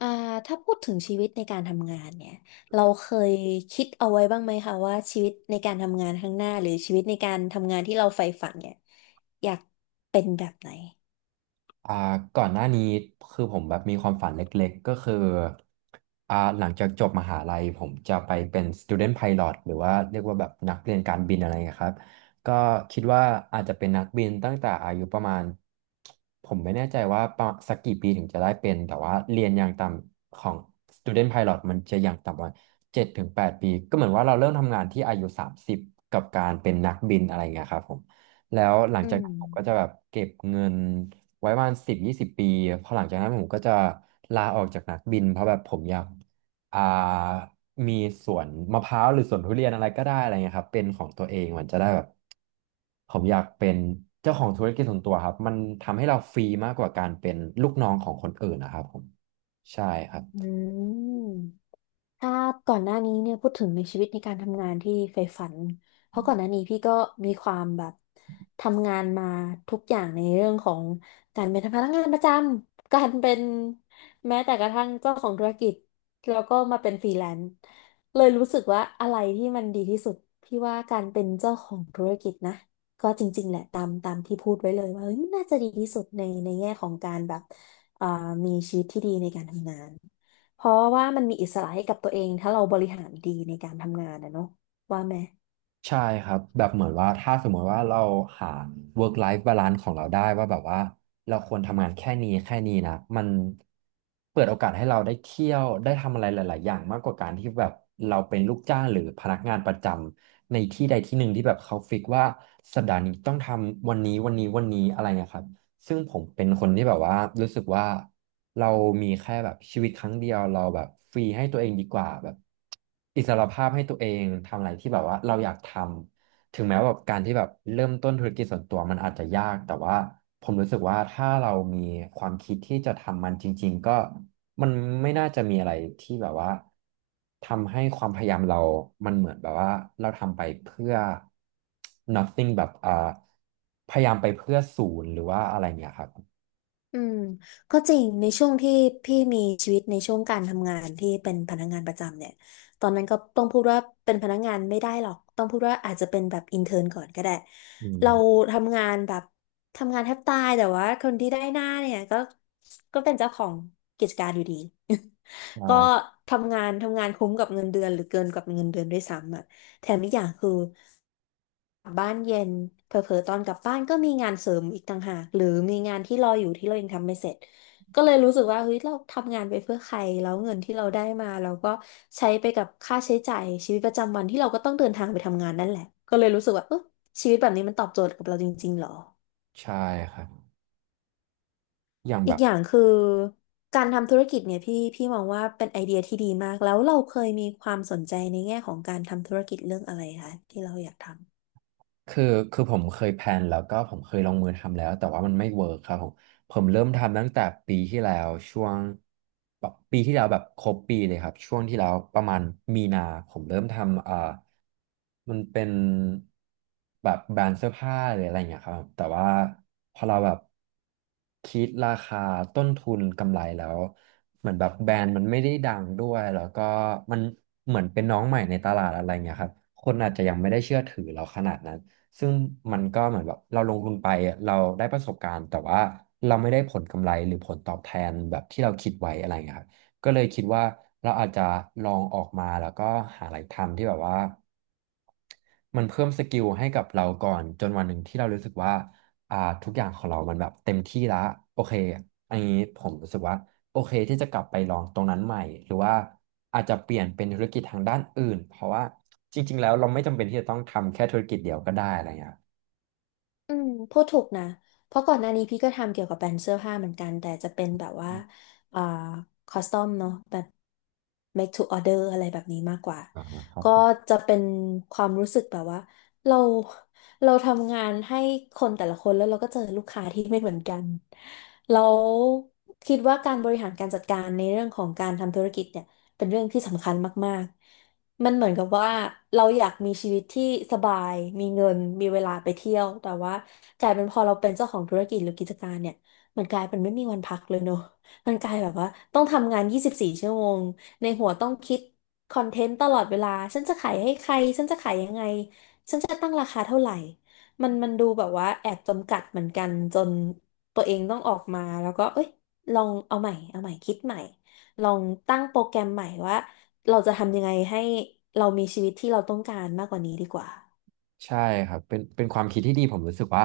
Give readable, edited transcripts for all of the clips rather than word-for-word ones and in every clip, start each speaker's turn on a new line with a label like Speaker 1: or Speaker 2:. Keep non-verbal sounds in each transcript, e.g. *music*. Speaker 1: อ่าถ้าพูดถึงชีวิตในการทำงานเนี่ยเราเคยคิดเอาไว้บ้างไหมคะว่าชีวิตในการทำงานข้างหน้าหรือชีวิตในการทำงานที่เราใฝ่ฝันเนี่ยอยากเป็นแบบไหน
Speaker 2: อ่าก่อนหน้านี้คือผมแบบมีความฝันเล็กๆก็คือหลังจากจบมหาลัยผมจะไปเป็น student pilot หรือว่าเรียกว่าแบบนักเรียนการบินอะไรเงี้ยครับก็คิดว่าอาจจะเป็นนักบินตั้งแต่อายุประมาณผมไม่แน่ใจว่าประมาณสักกี่ปีถึงจะได้เป็นแต่ว่าเรียนอย่างต่ำของ student pilot มันจะอย่างต่ำประมาณ7-8 ปีก็เหมือนว่าเราเริ่มทำงานที่อายุ30กับการเป็นนักบินอะไรเงี้ยครับผมแล้วหลัง
Speaker 1: อื
Speaker 2: จากนั้นผมก็จะ
Speaker 1: ม
Speaker 2: แบบเก็บเงิน ไว้ประมาณ10-20 ปีพอหลังจากนั้นผมก็จะลาออกจากนักบินเพราะแบบผมอยากอ่ามีสวนมะพร้าวหรือสวนทุเรียนอะไรก็ได้อะไรเงี้ยครับเป็นของตัวเองมันจะได้แบบผมอยากเป็นเจ้าของธุรกิจส่วนตัวครับมันทำให้เราฟรีมากกว่าการเป็นลูกน้องของคนอื่นนะครับผมใช่ครับ
Speaker 1: อืม ถ้าก่อนหน้านี้เนี่ยพูดถึงในชีวิตในการทำงานที่ใฝ่ฝันเพราะก่อนหน้านี้พี่ก็มีความแบบทำงานมาทุกอย่างในเรื่องของการเป็นพนักงานประจำการเป็นแม้แต่กระทั่งเจ้าของธุรกิจแล้วก็มาเป็นฟรีแลนซ์เลยรู้สึกว่าอะไรที่มันดีที่สุดพี่ว่าการเป็นเจ้าของธุรกิจนะก็จริงๆแหละตามที่พูดไว้เลยว่าเฮ้ยน่าจะดีที่สุดในแง่ของการแบบเอ่อมีชีวิตที่ดีในการทำงาน เพราะว่ามันมีอิสระให้กับตัวเองถ้าเราบริหารดีในการทำงานนะเนาะว่าไหม
Speaker 2: ใช่ครับแบบเหมือนว่าถ้าสมมติว่าเราหา work life balance ของเราได้ว่าแบบว่าเราควรทำงานแค่นี้แค่นี้นะมันเปิดโอกาสให้เราได้เที่ยวได้ทำอะไรหลาย ๆ อย่างมากกว่าการที่แบบเราเป็นลูกจ้างหรือพนักงานประจำในที่ใดที่หนึ่งที่แบบเขาฟิกว่าสัปดาห์นี้ต้องทำวันนี้วันนี้วันนี้อะไรเงี้ยครับ ซึ่งผมเป็นคนที่แบบว่ารู้สึกว่าเรามีแค่แบบชีวิตครั้งเดียวเราแบบฟรีให้ตัวเองดีกว่าแบบอิสรภาพให้ตัวเองทำอะไรที่แบบว่าเราอยากทำถึงแม้ว่าแบบการที่แบบเริ่มต้นธุรกิจส่วนตัวมันอาจจะยากแต่ว่าผมรู้สึกว่าถ้าเรามีความคิดที่จะทำมันจริงๆก็ มันไม่น่าจะมีอะไรที่แบบว่าทำให้ความพยายามเรามันเหมือนแบบว่าเราทำไปเพื่อ nothing แบบพยายามไปเพื่อศูนย์หรือว่าอะไรเงี้ยครับ
Speaker 1: อืมก็จริงในช่วงที่พี่มีชีวิตในช่วงการทำงานที่เป็นพนักงานประจำเนี่ยตอนนั้นก็ต้องพูดว่าเป็นพนักงานไม่ได้หรอกต้องพูดว่าอาจจะเป็นแบบอินเทอร์นก่อนก็ได้
Speaker 2: อื
Speaker 1: เรา
Speaker 2: ม
Speaker 1: ทำงานแบบทำงานแทบตายแต่ว่าคนที่ได้หน้าเนี่ยก็ก็เป็นเจ้าของกิจการอยู่ดี *laughs* ก็
Speaker 2: ใช่
Speaker 1: ทำงานทำงานคุ้มกับเงินเดือนหรือเกินกับเงินเดือนด้วยซ้ำอ่ะแถมอีกอย่างคือ กลับบ้านเย็นเผลอๆตอนกลับบ้านก็มีงานเสริมอีกต่างหากหรือมีงานที่รออยู่ที่เรายังทำไม่เสร็จก็เลยรู้สึกว่าเฮ้ยเราทำงานไปเพื่อใครแล้วเงินที่เราได้มาเราก็ใช้ไปกับค่าใช้จ่ายชีวิตประจำวันที่เราก็ต้องเดินทางไปทำงานนั่นแหละก็เลยรู้สึกว่าเออชีวิตแบบนี้มันตอบโจทย์กับเราจริงๆหรอ
Speaker 2: ใช่ครับอย่างแบ
Speaker 1: อีก
Speaker 2: บ
Speaker 1: อย่างคือการทำธุรกิจเนี่ยพี่มองว่าเป็นไอเดียที่ดีมากแล้วเราเคยมีความสนใจในแง่ของการทำธุรกิจเรื่องอะไรคะที่เราอยากทำ
Speaker 2: คือคือผมเคยแพลนแล้วก็ผมเคยลงมือทำแล้วแต่ว่ามันไม่เวิร์คครับผมผมเริ่มทำตั้งแต่ปีที่แล้วช่วงแบบปีที่แล้วแบบครบปีเลยครับช่วงที่แล้วประมาณมีนาผมเริ่มทำมันเป็นแบบแบรนด์เสื้อผ้าหรืออะไรอย่างเงี้ยครับแต่ว่าพอเราแบบคิดราคาต้นทุนกำไรแล้วเหมือนแบบแบรนด์มันไม่ได้ดังด้วยแล้วก็มันเหมือนเป็นน้องใหม่ในตลาดอะไรเงี้ยครับคนอาจจะยังไม่ได้เชื่อถือเราขนาดนั้น ซึ่งมันก็เหมือนแบบเราลงทุนไปอะเราได้ประสบการณ์แต่ว่าเราไม่ได้ผลกำไรหรือผลตอบแทนแบบที่เราคิดไว้อะไรอย่างเงี้ยครับก็เลยคิดว่าเราอาจจะลองออกมาแล้วก็หาอะไรทำที่แบบว่ามันเพิ่มสกิลให้กับเราก่อนจนวันหนึ่งที่เรารู้สึกว่าอ่าทุกอย่างของเรามันแบบเต็มที่ละโอเคอันนี้ผมรู้สึกว่า โอเคที่จะกลับไปลองตรงนั้นใหม่หรือว่าอาจจะเปลี่ยนเป็นธุรกิจทางด้านอื่นเพราะว่าจริงๆแล้วเราไม่จำเป็นที่จะต้องทำแค่ธุรกิจเดียวก็ได้อะไรเงี้ยครั
Speaker 1: อืมพูดถูกนะเพราะก่อนหน้านี้พี่ก็ทำเกี่ยวกับแบรนด์เสื้อผ้าเหมือนกันแต่จะเป็นแบบว่าอ่าคอสตอมเนาะแบบ make to order อะไรแบบนี้มากกว่า
Speaker 2: อ่าครับ
Speaker 1: ก็
Speaker 2: ผม
Speaker 1: จะเป็นความรู้สึกแบบว่าเราเราทำงานให้คนแต่ละคนแล้วเราก็เจอลูกค้าที่ไม่เหมือนกันเราคิดว่าการบริหารการจัดการในเรื่องของการทำธุรกิจเนี่ย เป็นเรื่องที่สำคัญมากๆมันเหมือนกับว่าเราอยากมีชีวิตที่สบาย มีเงิน มีเวลาไปเที่ยว แต่ว่ากลายเป็นพอเราเป็นเจ้าของธุรกิจหรือกิจการเนี่ย มันกลายเป็นไม่มีวันพักเลยเนอะ *laughs* มันกลายแบบว่าต้องทำงาน 24 ชั่วโมงในหัวต้องคิดคอนเทนต์ตลอดเวลาฉันจะขายให้ใครฉันจะขายยังไงฉันจะตั้งราคาเท่าไหร่มันดูแบบว่าแอบจำกัดเหมือนกันจนตัวเองต้องออกมาแล้วก็เอ้ยลองเอาใหม่เอาใหม่คิดใหม่ ลองตั้งโปรแกรมใหม่ว่าเราจะทำยังไงให้เรามีชีวิตที่เราต้องการมากกว่านี้ดีกว่า
Speaker 2: ใช่ครับเป็นความคิดที่ดีผมรู้สึกว่า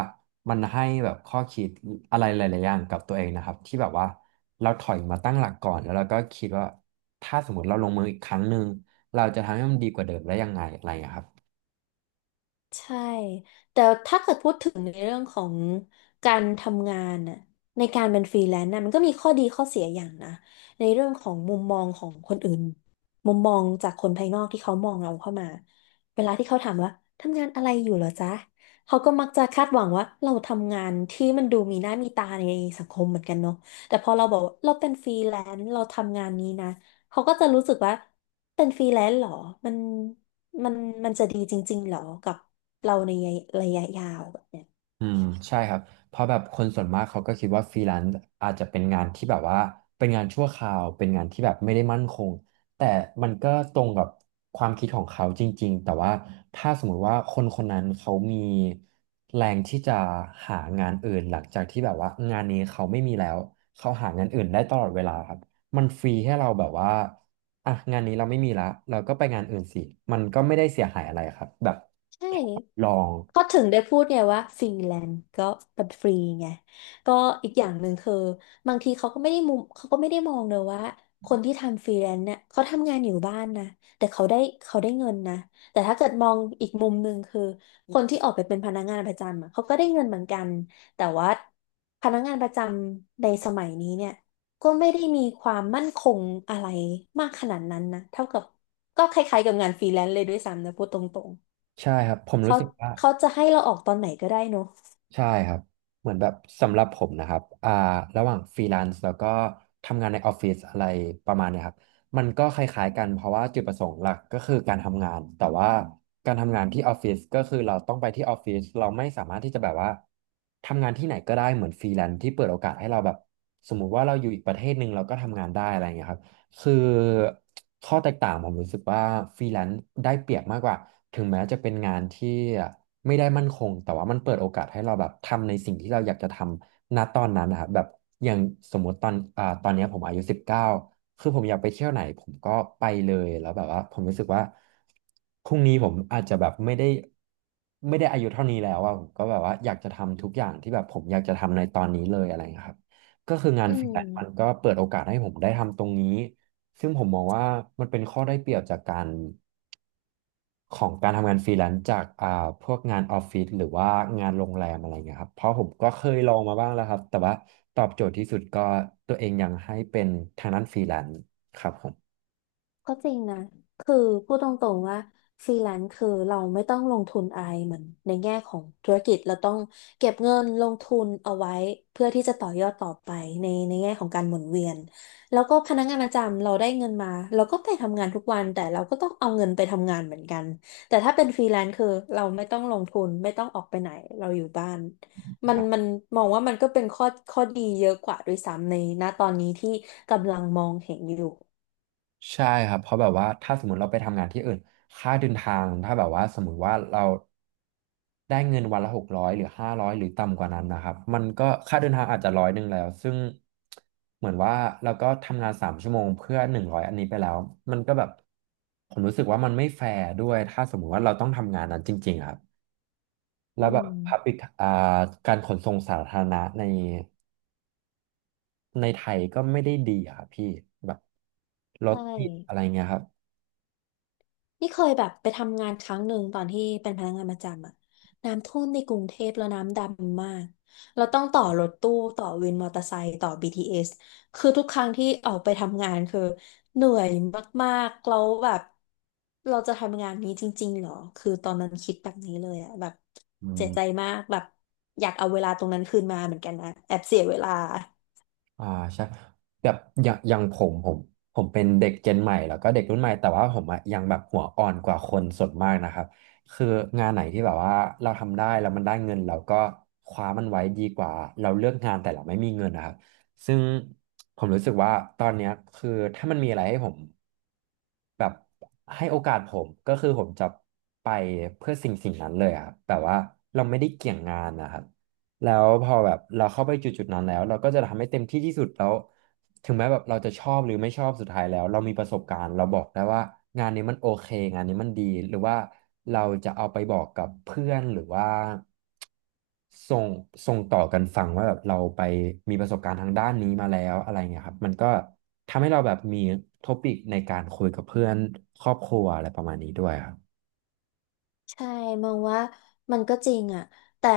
Speaker 2: มันให้แบบข้อคิดอะไรหลายๆอย่างกับตัวเองนะครับที่แบบว่าเราถอยมาตั้งหลักก่อนแล้วเราก็คิดว่าถ้าสมมติเราลงมืออีกครั้งหนึ่งเราจะทำให้มันดีกว่าเดิมได้ยังไงอะไรอย่างเงี้ยครับ
Speaker 1: ใช่ แต่ถ้าเกิดพูดถึงในเรื่องของการทำงานน่ะในการเป็นฟรีแลนซ์น่ะมันก็มีข้อดีข้อเสียอย่างนะในเรื่องของมุมมองของคนอื่นมุมมองจากคนภายนอกที่เขามองเราเข้ามาเวลาที่เขาถามว่าทำงานอะไรอยู่เหรอจ๊ะเขาก็มักจะคาดหวังว่าเราทำงานที่มันดูมีหน้ามีตาในสังคมเหมือนกันเนาะแต่พอเราบอกว่าเราเป็นฟรีแลนซ์เราทำงานนี้นะเขาก็จะรู้สึกว่าเป็นฟรีแลนซ์เหรอมัน มันมันจะดีจริงๆเหรอ กับเราในระยะยาวแบบเนี้ย
Speaker 2: อืมใช่ครับเพราะแบบคนส่วนมากเขาก็คิดว่าฟรีแลนซ์อาจจะเป็นงานที่แบบว่าเป็นงานชั่วคราวเป็นงานที่แบบไม่ได้มั่นคงแต่มันก็ตรงกับความคิดของเขาจริงๆแต่ว่าถ้าสมมุติว่าคนคนนั้นเขามีแรงที่จะหางานอื่นหลังจากที่แบบว่างานนี้เขาไม่มีแล้วเขาหางานอื่นได้ตลอดเวลาครับมันฟรีให้เราแบบว่าอ่ะงานนี้เราไม่มีละเราก็ไปงานอื่นสิมันก็ไม่ได้เสียหายอะไรครับแบบ
Speaker 1: ใช่
Speaker 2: ลอง
Speaker 1: ก็ถึงได้พูดไงว่าฟรีแลนซ์ก็เป็นฟรีไงก็อีกอย่างหนึ่งคือบางทีเขาก็ไม่ได้มุมเขาก็ไม่ได้มองเลยว่าคนที่ทำฟรีแลนซ์เนี่ยเขาทำงานอยู่บ้านนะแต่เขาได้เงินนะแต่ถ้าเกิดมองอีกมุมหนึ่งคือคนที่ออกไปเป็นพนักงานประจำอะเขาก็ได้เงินเหมือนกันแต่ว่าพนักงานประจำในสมัยนี้เนี่ยก็ไม่ได้มีความมั่นคงอะไรมากขนาดนั้นนะเท่ากับก็คล้ายๆกับงานฟรีแลนซ์เลยด้วยซ้ำนะพูดตรง
Speaker 2: ใช่ครับผมรู้
Speaker 1: เขา
Speaker 2: สึกว่า
Speaker 1: เขาจะให้เราออกตอนไหนก็ได้เนอะ
Speaker 2: ใช่ครับเหมือนแบบสำหรับผมนะครับระหว่างฟรีแลนซ์แล้วก็ทำงานในออฟฟิศอะไรประมาณเนี้ยครับมันก็คล้ายๆกันเพราะว่าจุดประสงค์หลักก็คือการทำงานแต่ว่าการทำงานที่ออฟฟิศก็คือเราต้องไปที่ออฟฟิศเราไม่สามารถที่จะแบบว่าทำงานที่ไหนก็ได้เหมือนฟรีแลนซ์ที่เปิดโอกาสให้เราแบบสมมุติว่าเราอยู่อีกประเทศหนึ่งเราก็ทำงานได้อะไรอย่างเงี้ยครับ คือข้อแตกต่างผมรู้สึกว่าฟรีแลนซ์ได้เปรียบมากกว่าถึงแม้จะเป็นงานที่ไม่ได้มั่นคงแต่ว่ามันเปิดโอกาสให้เราแบบทำในสิ่งที่เราอยากจะทำณตอนนั้นนะครับแบบอย่างสมมติตอนตอนเนี้ยผมอายุ19คือผมอยากไปเที่ยวไหนผมก็ไปเลยแล้วแบบว่าผมรู้สึกว่าพรุ่งนี้ผมอาจจะแบบไม่ได้อายุเท่านี้แล้วอะผมก็แบบว่าอยากจะทำทุกอย่างที่แบบผมอยากจะทำในตอนนี้เลยอะไรอย่างเงี้ยครับก็คืองาน
Speaker 1: อื
Speaker 2: ฟรี
Speaker 1: ม
Speaker 2: แลนซ์มันก็เปิดโอกาสให้ผมได้ทำตรงนี้ ซึ่งผมมองว่ามันเป็นข้อได้เปรียบจากการของการทำงานฟรีแลนซ์จากพวกงานออฟฟิศหรือว่างานโรงแรมอะไรเงี้ยครับเพราะผมก็เคยลองมาบ้างแล้วครับแต่ว่าตอบโจทย์ที่สุดก็ตัวเองยังให้เป็นทางด้านฟรีแลนซ์ครับผม
Speaker 1: ก็จริงนะคือพูดตรงๆว่าฟรีแลนซ์คือเราไม่ต้องลงทุนอะไรเหมือนในแง่ของธุรกิจเราต้องเก็บเงินลงทุนเอาไว้เพื่อที่จะต่อยอดต่อไปในแง่ของการหมุนเวียนแล้วก็พนักงานประจำเราได้เงินมาเราก็ไปทำงานทุกวันแต่เราก็ต้องเอาเงินไปทำงานเหมือนกันแต่ถ้าเป็นฟรีแลนซ์คือเราไม่ต้องลงทุนไม่ต้องออกไปไหนเราอยู่บ้านมันมองว่ามันก็เป็นข้อข้อดีเยอะกว่าด้วยซ้ำในณตอนนี้ที่กำลังมองเห็นอยู่
Speaker 2: ใช่ครับเพราะแบบว่าถ้าสมมติเราไปทำงานที่อื่นค่าเดินทางถ้าแบบว่าสมมติว่าเราได้เงินวันละ600หรือ500หรือต่ำกว่านั้นนะครับมันก็ค่าเดินทางอาจจะ100แล้วซึ่งเหมือนว่าเราก็ทำงาน3 ชั่วโมงเพื่อ100อันนี้ไปแล้วมันก็แบบผมรู้สึกว่ามันไม่แฟร์ด้วยถ้าสมมติว่าเราต้องทำงานนั้นจริงๆครับแล้
Speaker 1: อื
Speaker 2: วแบบ
Speaker 1: ม
Speaker 2: public อ่าการขนส่งสาธารณะในไทยก็ไม่ได้ดีอะครับพี่แบบรถ
Speaker 1: ใช่
Speaker 2: ติดอะไรเงี้ยครับ
Speaker 1: นี่เคยแบบไปทำงานครั้งหนึ่งตอนที่เป็นพนักงานประจำอะน้ำท่วมในกรุงเทพแล้วน้ำดำมากเราต้องต่อรถตู้ต่อวินมอเตอร์ไซค์ต่อ BTS คือทุกครั้งที่ออกไปทำงานคือเหนื่อยมากๆแล้วแบบเราจะทำงานนี้จริงๆเหรอคือตอนนั้นคิดแบบนี้เลยอะแบบ
Speaker 2: อื
Speaker 1: เสียใจ
Speaker 2: ม
Speaker 1: มากแบบอยากเอาเวลาตรงนั้นคืนมาเหมือนกันนะแอบเสียเวลา
Speaker 2: อ่าใช่แบบอย่างอย่างผมผมเป็นเด็กเจนใหม่แล้วก็เด็กรุ่นใหม่แต่ว่าผมอะยังแบบหัวอ่อนกว่าคนส่วนมากนะครับคืองานไหนที่แบบว่าเราทำได้แล้วมันได้เงินเราก็คว้ามันไว้ดีกว่าเราเลือกงานแต่เราไม่มีเงินนะครับซึ่งผมรู้สึกว่าตอนเนี้ยคือถ้ามันมีอะไรให้ผมแบบให้โอกาสผมก็คือผมจะไปเพื่อสิ่งนั้นเลยอะครับแบบว่าเราไม่ได้เกี่ยงงานนะครับ แล้วพอแบบเราเข้าไปจุดๆนั้นแล้วเราก็จะทำให้เต็มที่ที่สุดแล้วถึงแม้แบบเราจะชอบหรือไม่ชอบสุดท้ายแล้วเรามีประสบการณ์เราบอกได้ว่างานนี้มันโอเคงานนี้มันดีหรือว่าเราจะเอาไปบอกกับเพื่อนหรือว่าส่งต่อกันฟังว่าแบบเราไปมีประสบการณ์ทางด้านนี้มาแล้วอะไรเงี้ยครับมันก็ทำให้เราแบบมีท็อปิกในการคุยกับเพื่อนครอบครัวอะไรประมาณนี้ด้วยครับ
Speaker 1: ใช่มองว่ามันก็จริงอ่ะแต่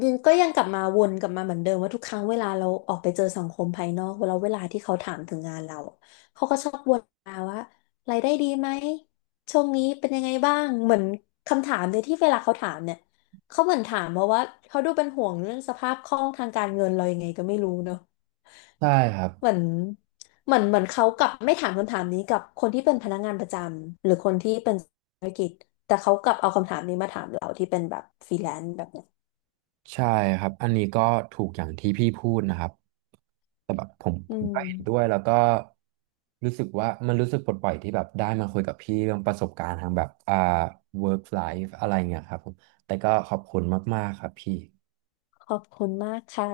Speaker 1: ดินก็ยังกลับมาวนกลับมาเหมือนเดิมว่าทุกครั้งเวลาเราออกไปเจอสังคมภายนอกเวลาที่เขาถามถึงงานเราอะเขาก็ชอบวนมาว่ารายได้ดีไหมช่วงนี้เป็นยังไงบ้างเหมือนคำถามเลยที่เวลาเขาถามเนี่ยเขาเหมือนถามมาว่าเขาดูเป็นห่วงเรื่องสภาพคล่องทางการเงินเรายังไงก็ไม่รู้เนอะ
Speaker 2: ใช่ครับ
Speaker 1: เหมือนเหมือนเขากลับไม่ถามคำถามนี้กับคนที่เป็นพนักงานประจำหรือคนที่เป็น แต่เขากลับเอาคำถามนี้มาถามเราที่เป็นแบบฟรีแลนซ์แบบเนี้ย
Speaker 2: ใช่อันนี้ก็ถูกอย่างที่พี่พูดนะครับ แต่แบบผม
Speaker 1: อื
Speaker 2: ก็เห็นด้วย
Speaker 1: ม
Speaker 2: แล้วก็รู้สึกว่ามันรู้สึกปลดปล่อยที่แบบได้มาคุยกับพี่เรื่องประสบการณ์ทางแบบwork life อะไรเงี้ยครับผมแต่ก็ขอบคุณมากๆครับพี่
Speaker 1: ขอบคุณมากค่ะ